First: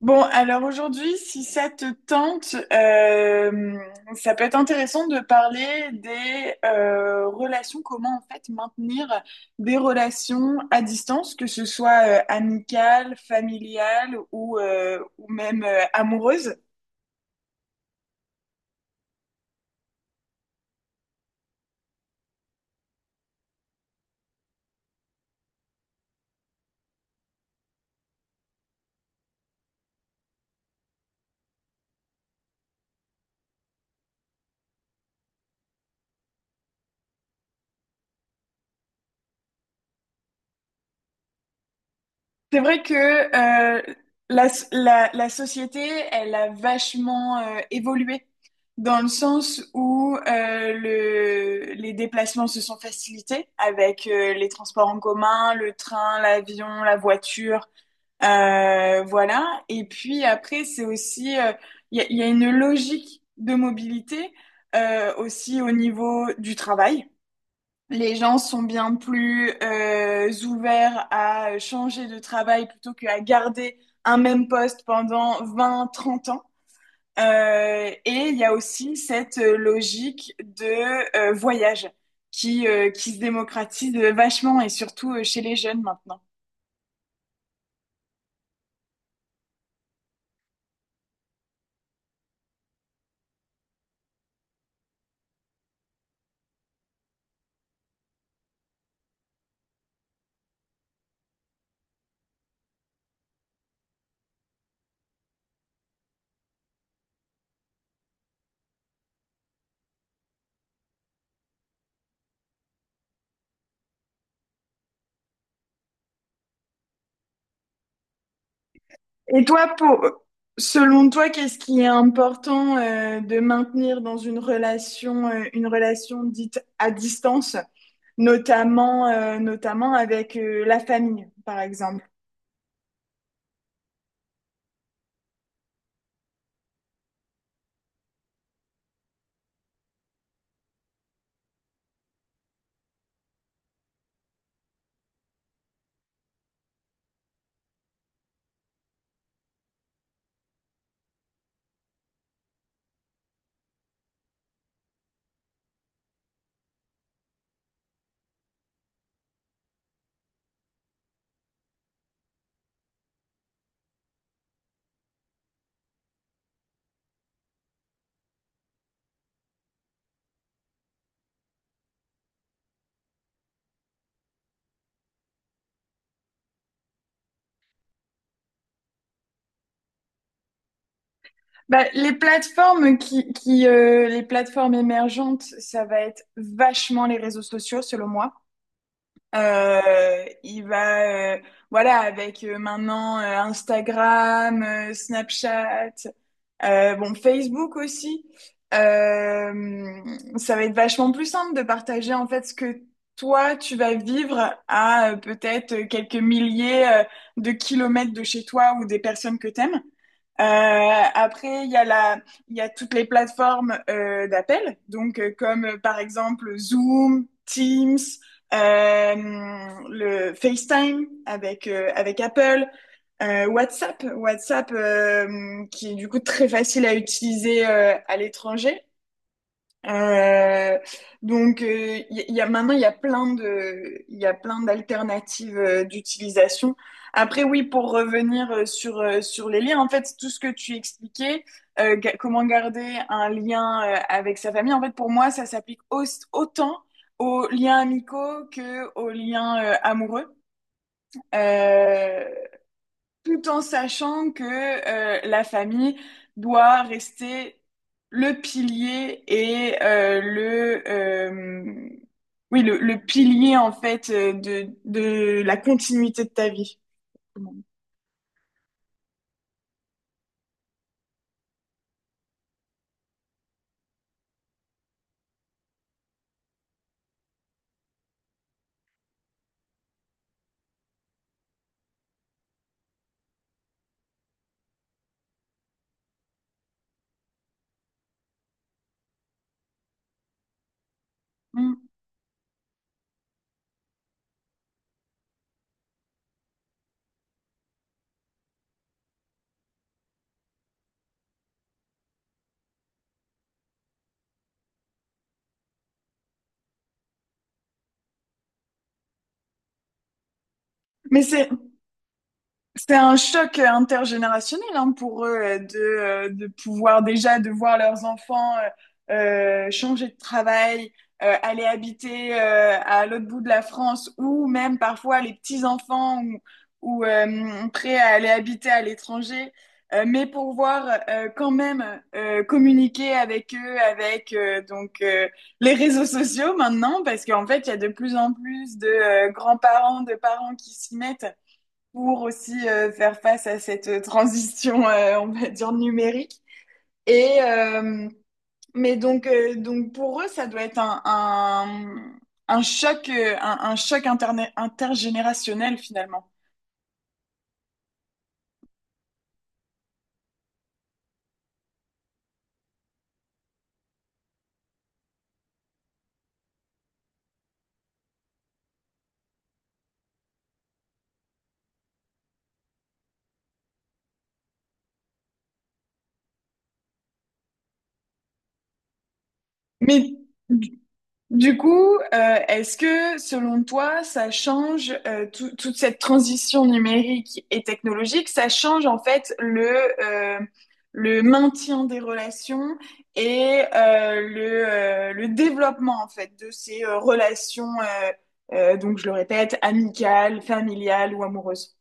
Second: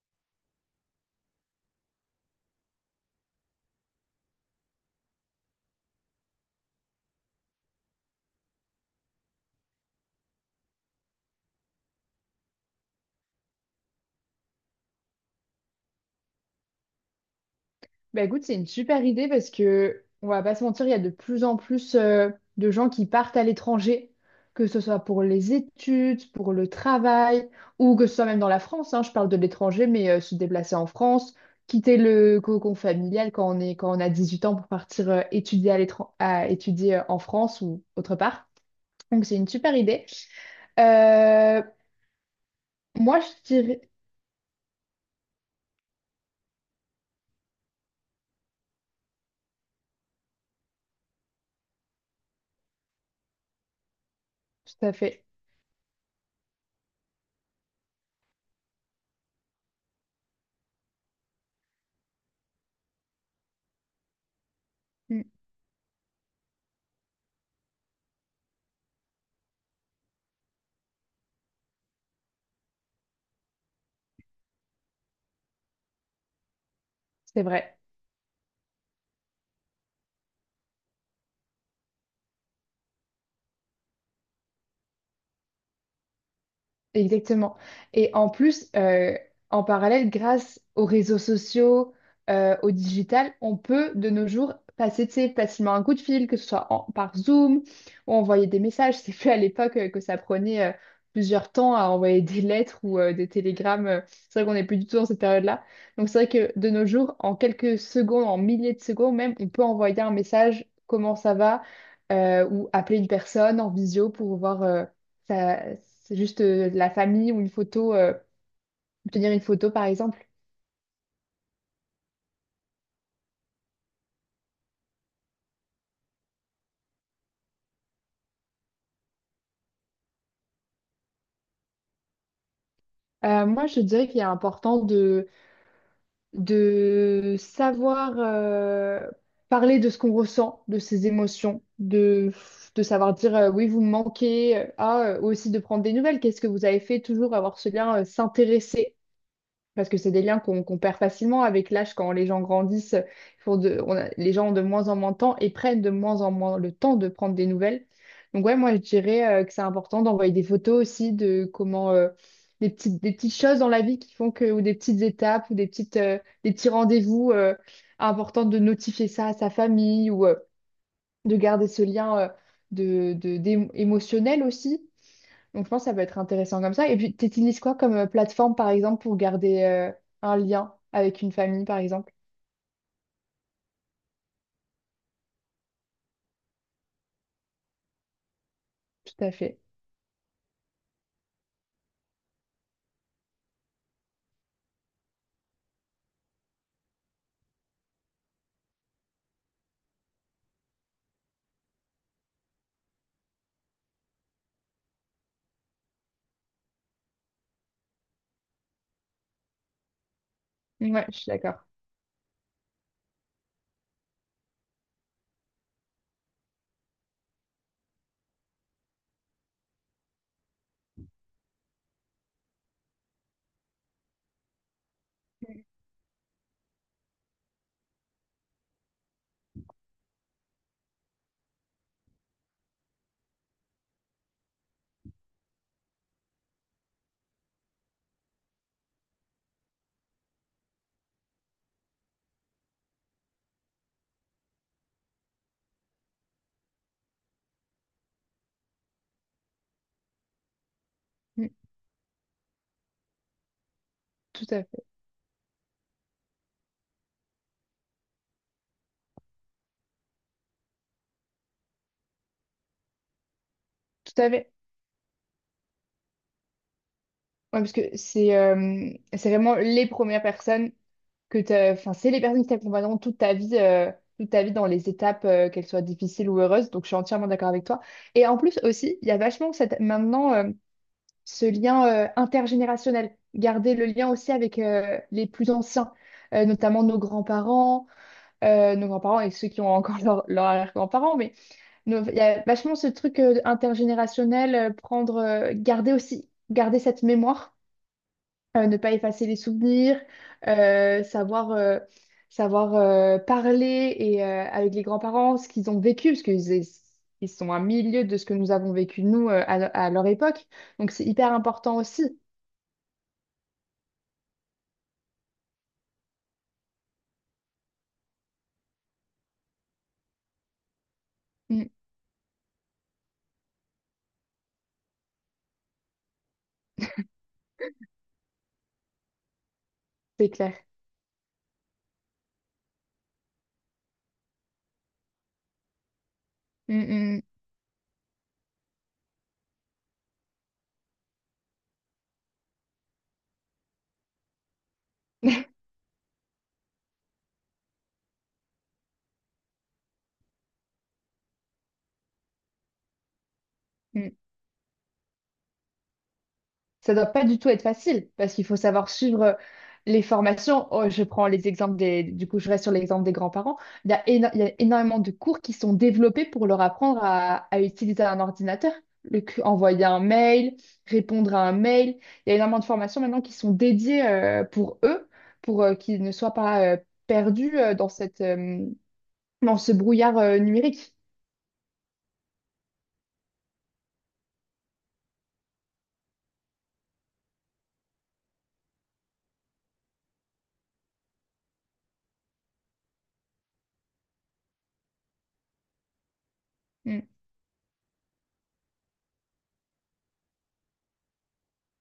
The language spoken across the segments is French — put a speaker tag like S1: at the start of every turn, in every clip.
S1: Bon, alors aujourd'hui, si ça te tente, ça peut être intéressant de parler des relations, comment en fait maintenir des relations à distance, que ce soit amicales, familiales ou même amoureuses.
S2: Bah écoute, c'est une super idée parce que on va pas se mentir, il y a de plus en plus de gens qui partent à l'étranger, que ce soit pour les études, pour le travail, ou que ce soit même dans la France, hein, je parle de l'étranger, mais se déplacer en France, quitter le cocon familial quand on a 18 ans pour partir étudier à étudier en France ou autre part. Donc c'est une super idée. Euh,
S1: C'est vrai que
S2: Moi, je dirais.
S1: la, la société, elle a vachement évolué dans le sens où les déplacements se sont facilités avec les
S2: Tout
S1: transports
S2: à
S1: en
S2: fait.
S1: commun, le train, l'avion, la voiture, voilà. Et puis après, c'est aussi, il y a une logique de mobilité
S2: Mm.
S1: aussi au niveau du travail. Les gens sont bien plus ouverts à changer de travail plutôt qu'à garder un même poste pendant 20, 30 ans.
S2: C'est vrai.
S1: Et il y a aussi cette logique de voyage qui se démocratise vachement et surtout chez les jeunes maintenant.
S2: Exactement. Et en plus, en parallèle, grâce aux réseaux sociaux, au digital, on peut de nos jours passer, tu sais, facilement un coup de fil, que ce soit par Zoom ou envoyer des messages. C'est plus à l'époque que ça prenait plusieurs temps à envoyer des lettres ou des télégrammes. C'est vrai qu'on n'est plus du tout dans cette période-là. Donc c'est vrai que de nos jours, en quelques secondes, en milliers de secondes même, on peut envoyer un message, comment ça va, ou appeler une personne en visio pour voir. Ça, c'est juste la famille ou une photo, obtenir une
S1: Et
S2: photo
S1: toi,
S2: par
S1: pour,
S2: exemple.
S1: Selon toi, qu'est-ce qui est important de maintenir dans une relation dite à distance? Notamment, notamment avec la famille, par exemple.
S2: Moi, je dirais qu'il est important de savoir parler de ce qu'on ressent, de ses émotions, de savoir dire oui, vous me manquez, ah, ou aussi de prendre des nouvelles, qu'est-ce que vous avez fait, toujours avoir ce lien, s'intéresser. Parce que c'est des liens qu'on perd facilement avec l'âge quand les gens grandissent. Ils font de- on a- Les gens ont de moins en moins de temps et prennent de moins en moins le temps de prendre des nouvelles. Donc ouais, moi je dirais que c'est important d'envoyer des photos aussi de comment des petites choses dans la vie qui font que, ou des petites étapes ou des petits rendez-vous important de notifier ça à sa famille ou de garder ce lien émotionnel aussi. Donc, je pense que ça peut être intéressant comme ça. Et puis, tu utilises quoi comme plateforme, par exemple, pour garder un lien avec une famille, par
S1: Bah,
S2: exemple?
S1: les plateformes émergentes, ça va être vachement les réseaux sociaux, selon moi.
S2: Tout à fait.
S1: Euh, il va, euh, voilà, avec maintenant Instagram, Snapchat, bon, Facebook aussi. Euh, Ça va être vachement plus simple de partager en fait ce que toi tu vas vivre à peut-être quelques milliers de kilomètres de chez toi ou des personnes que t'aimes.
S2: Ouais, je suis d'accord.
S1: Après, il y a la, Il y a toutes les plateformes d'appel, donc comme par exemple Zoom, Teams, euh, le FaceTime avec avec Apple. WhatsApp qui est du coup très facile à utiliser à l'étranger. Euh, donc, il y, y a, Maintenant, il y a plein d'alternatives d'utilisation. Après, oui, pour revenir sur les liens, en fait, tout ce que tu expliquais, comment garder un lien avec sa famille, en fait, pour moi, autant aux liens amicaux que aux liens amoureux.
S2: Mm.
S1: Euh, tout en sachant que
S2: Tout à fait.
S1: la famille doit rester le pilier et le pilier en fait
S2: Tout à fait.
S1: de la continuité de ta vie.
S2: Ouais, parce que c'est vraiment les premières personnes Enfin, c'est les personnes qui t'accompagneront toute ta vie, dans les étapes, qu'elles soient difficiles ou heureuses. Donc, je suis entièrement d'accord avec toi. Et en plus aussi, il y a vachement ce lien intergénérationnel, garder le lien aussi avec les plus anciens, notamment nos grands-parents, et ceux qui ont encore leurs arrière-grands-parents, mais
S1: Mm.
S2: il y a vachement ce truc intergénérationnel, garder aussi, garder cette mémoire, ne pas effacer les souvenirs, euh, savoir... euh, savoir parler avec les grands-parents ce qu'ils ont vécu parce qu'ils ils sont à milieu de ce que nous avons vécu nous à leur époque donc c'est
S1: Mais
S2: hyper
S1: c'est
S2: important aussi.
S1: C'est un choc intergénérationnel hein, pour eux de pouvoir déjà de voir leurs enfants euh, changer de travail, aller
S2: Mm.
S1: habiter à l'autre bout de la France ou même parfois les petits-enfants ou, ou euh, prêts à aller habiter à l'étranger, mais
S2: C'est
S1: pour
S2: clair.
S1: voir quand même communiquer avec eux, avec les réseaux sociaux maintenant,
S2: Mm,
S1: parce qu'en fait, il y a de plus en plus de grands-parents, de parents qui s'y mettent pour aussi faire face à cette transition, on
S2: mm.
S1: va dire, numérique. Et, euh, pour eux, ça doit être un choc, un choc
S2: Mm.
S1: intergénérationnel finalement.
S2: Ça doit pas du tout être facile parce qu'il faut savoir suivre les formations. Oh, je prends les exemples des, du coup, je reste sur l'exemple des grands-parents. Il y a énormément de cours qui sont développés pour leur apprendre à utiliser un ordinateur. Envoyer un mail, répondre à un mail. Il y a énormément de formations maintenant qui sont dédiées pour eux, pour qu'ils ne soient pas perdus dans ce
S1: Mais
S2: brouillard numérique.
S1: Du coup, est-ce que selon toi, ça change toute cette transition numérique et technologique, ça change en fait euh, le maintien des relations et le développement en fait de ces relations, donc je le répète, amicales, familiales ou amoureuses?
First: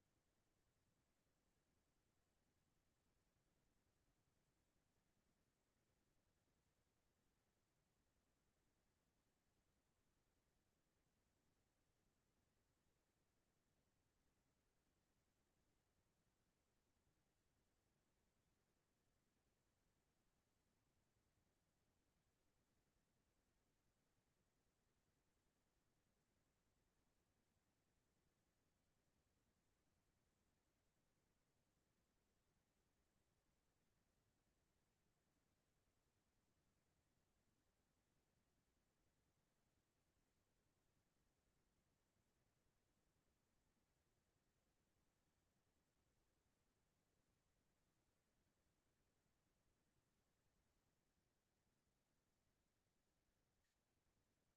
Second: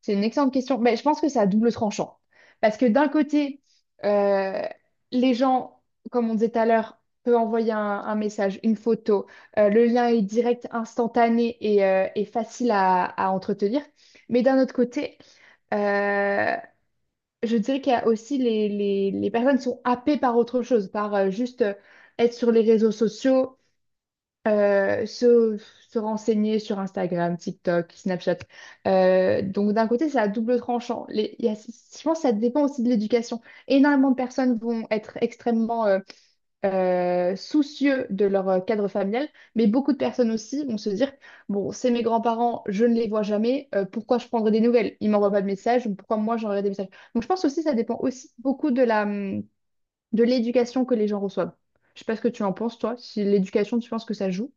S2: C'est une excellente question. Mais je pense que c'est à double tranchant. Parce que d'un côté, euh, les gens, comme on disait tout à l'heure, peuvent envoyer un message, une photo. Le lien est direct, instantané et facile à entretenir. Mais d'un autre côté, euh, je dirais qu'il y a aussi les personnes qui sont happées par autre chose, par juste être sur les réseaux sociaux, euh, se, se renseigner sur Instagram, TikTok, Snapchat. Donc d'un côté, c'est à double tranchant. Je pense que ça dépend aussi de l'éducation. Énormément de personnes vont être extrêmement soucieux de leur cadre familial, mais beaucoup de personnes aussi vont se dire, bon, c'est mes grands-parents, je ne les vois jamais, pourquoi je prendrais des nouvelles? Ils m'envoient pas de messages, donc pourquoi moi j'enverrais des messages? Donc je pense aussi que ça dépend aussi beaucoup de l'éducation que les gens reçoivent. Je sais pas ce que tu en penses, toi, si l'éducation, tu penses que ça joue?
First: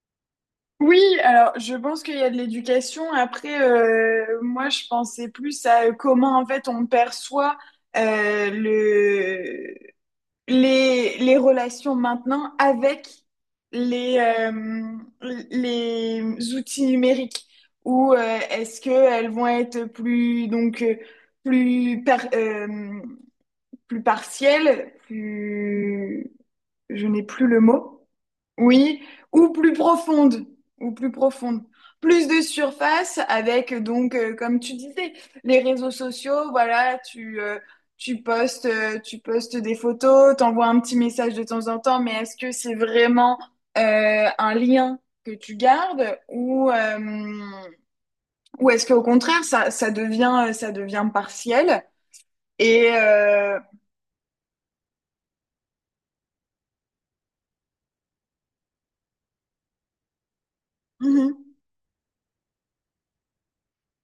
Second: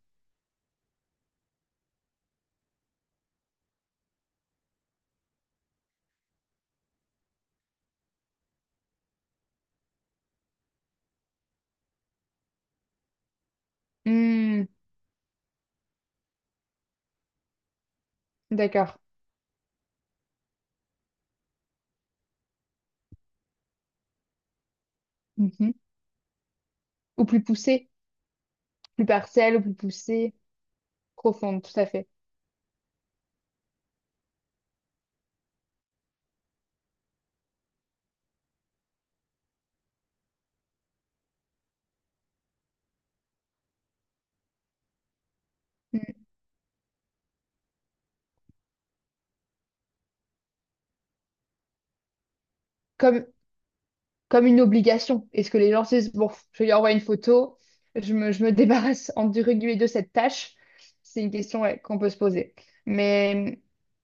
S1: Oui, alors je pense qu'il y a de l'éducation. Après, moi, je pensais plus à comment en fait on perçoit le les relations maintenant avec les,
S2: Hmm,
S1: euh, les outils numériques ou est-ce
S2: d'accord.
S1: qu'elles vont être plus, plus, par- euh, plus partielles,
S2: Mhm.
S1: plus je n'ai
S2: Ou plus
S1: plus le
S2: poussée,
S1: mot. Oui,
S2: plus
S1: ou
S2: partielle, ou
S1: plus
S2: plus poussée,
S1: profonde, ou plus profonde.
S2: profonde, tout à fait.
S1: Plus de surface avec donc, comme tu disais, les réseaux sociaux, voilà, tu postes des photos, t'envoies un petit message de temps en temps, mais est-ce que c'est vraiment un lien que tu gardes
S2: Hmm.
S1: ou est-ce qu'au contraire, ça devient partiel et
S2: Comme comme une obligation. Est-ce que les gens se disent, bon, je lui envoie une photo, je me débarrasse entre guillemets de cette tâche? C'est une
S1: mhm,
S2: question ouais, qu'on peut se poser. Mais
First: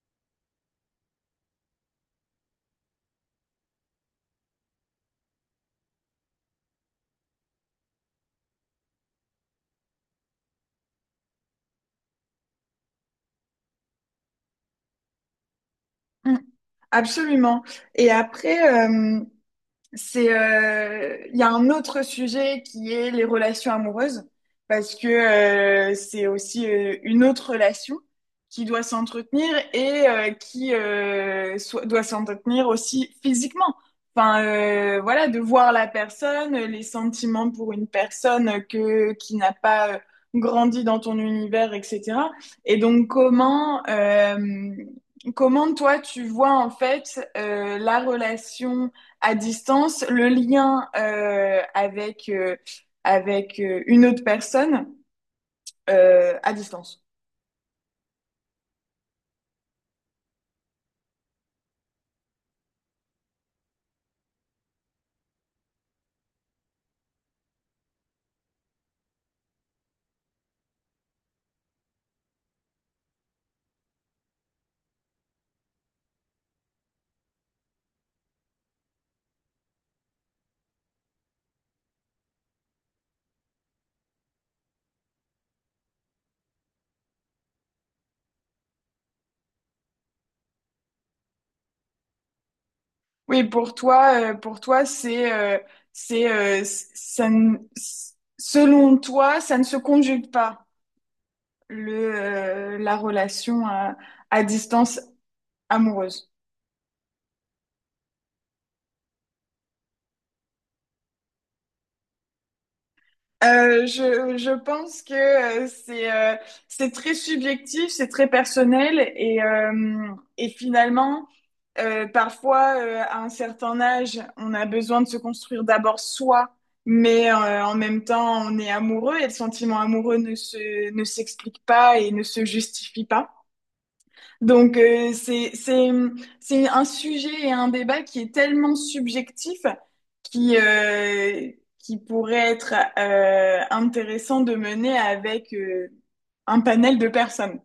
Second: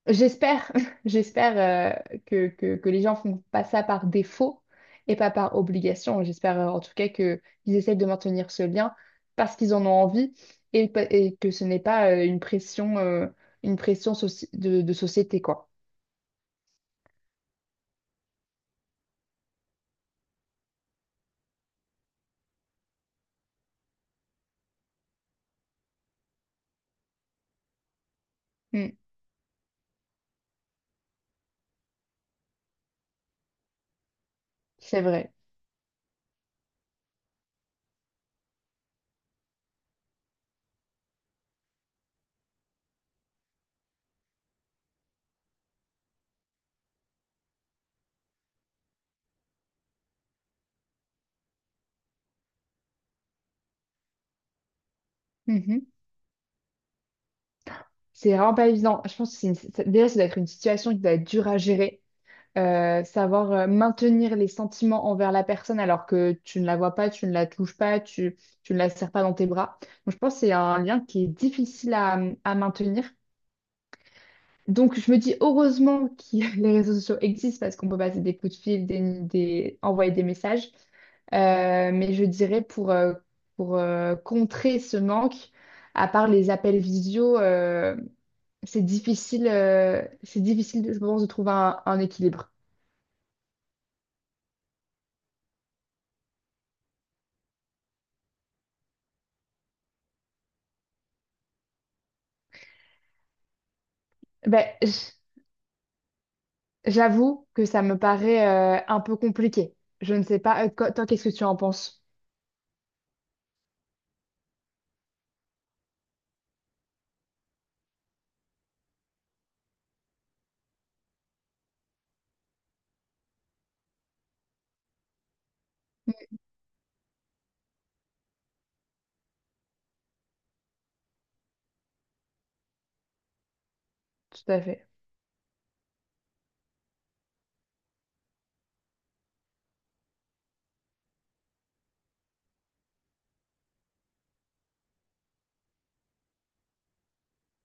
S2: euh, j'espère, j'espère que les gens font pas ça par défaut et pas par obligation. J'espère en tout cas que qu'ils essaient de maintenir ce lien parce qu'ils en ont envie et que ce n'est pas une pression de société, quoi.
S1: mhm, absolument. Et après, il y a un autre sujet qui est les relations amoureuses, parce que c'est aussi une autre relation qui doit
S2: Mm,
S1: s'entretenir et doit s'entretenir aussi physiquement. Enfin,
S2: c'est
S1: voilà,
S2: vrai.
S1: de voir la personne, les sentiments pour une personne qui n'a pas grandi dans ton univers, etc. Et donc, comment toi, tu vois en fait la relation à distance, le lien avec une autre personne
S2: Hmm, hmm.
S1: à distance.
S2: C'est vraiment pas évident. Je pense que déjà, ça doit être une situation qui doit être dure à gérer. Savoir maintenir les sentiments envers la personne alors que tu ne la vois pas, tu ne la touches pas, tu ne la serres pas dans tes bras. Donc, je pense que c'est un lien qui est difficile à maintenir. Donc, je me dis heureusement que les réseaux sociaux existent parce qu'on peut passer des coups de fil, envoyer des messages. Mais je dirais pour contrer ce manque, à part les appels visio. C'est difficile, je pense, de trouver un équilibre.
S1: Pour toi, c'est, c- ça ne- s- selon toi, ça ne se conjugue pas la relation à
S2: Ben,
S1: distance amoureuse.
S2: j'avoue que ça me paraît un peu compliqué. Je ne sais pas. Toi, qu'est-ce que tu en penses?
S1: Je pense que euh, c'est euh, c'est très subjectif, c'est très personnel et finalement, parfois, à un certain âge, on a besoin de se construire d'abord soi, mais en même temps, on est amoureux et le sentiment amoureux ne s'explique pas et ne se justifie pas.
S2: Tout à
S1: Donc,
S2: fait.
S1: c'est un sujet et un débat qui est tellement subjectif qui, euh, qui pourrait être intéressant de mener avec un panel de personnes.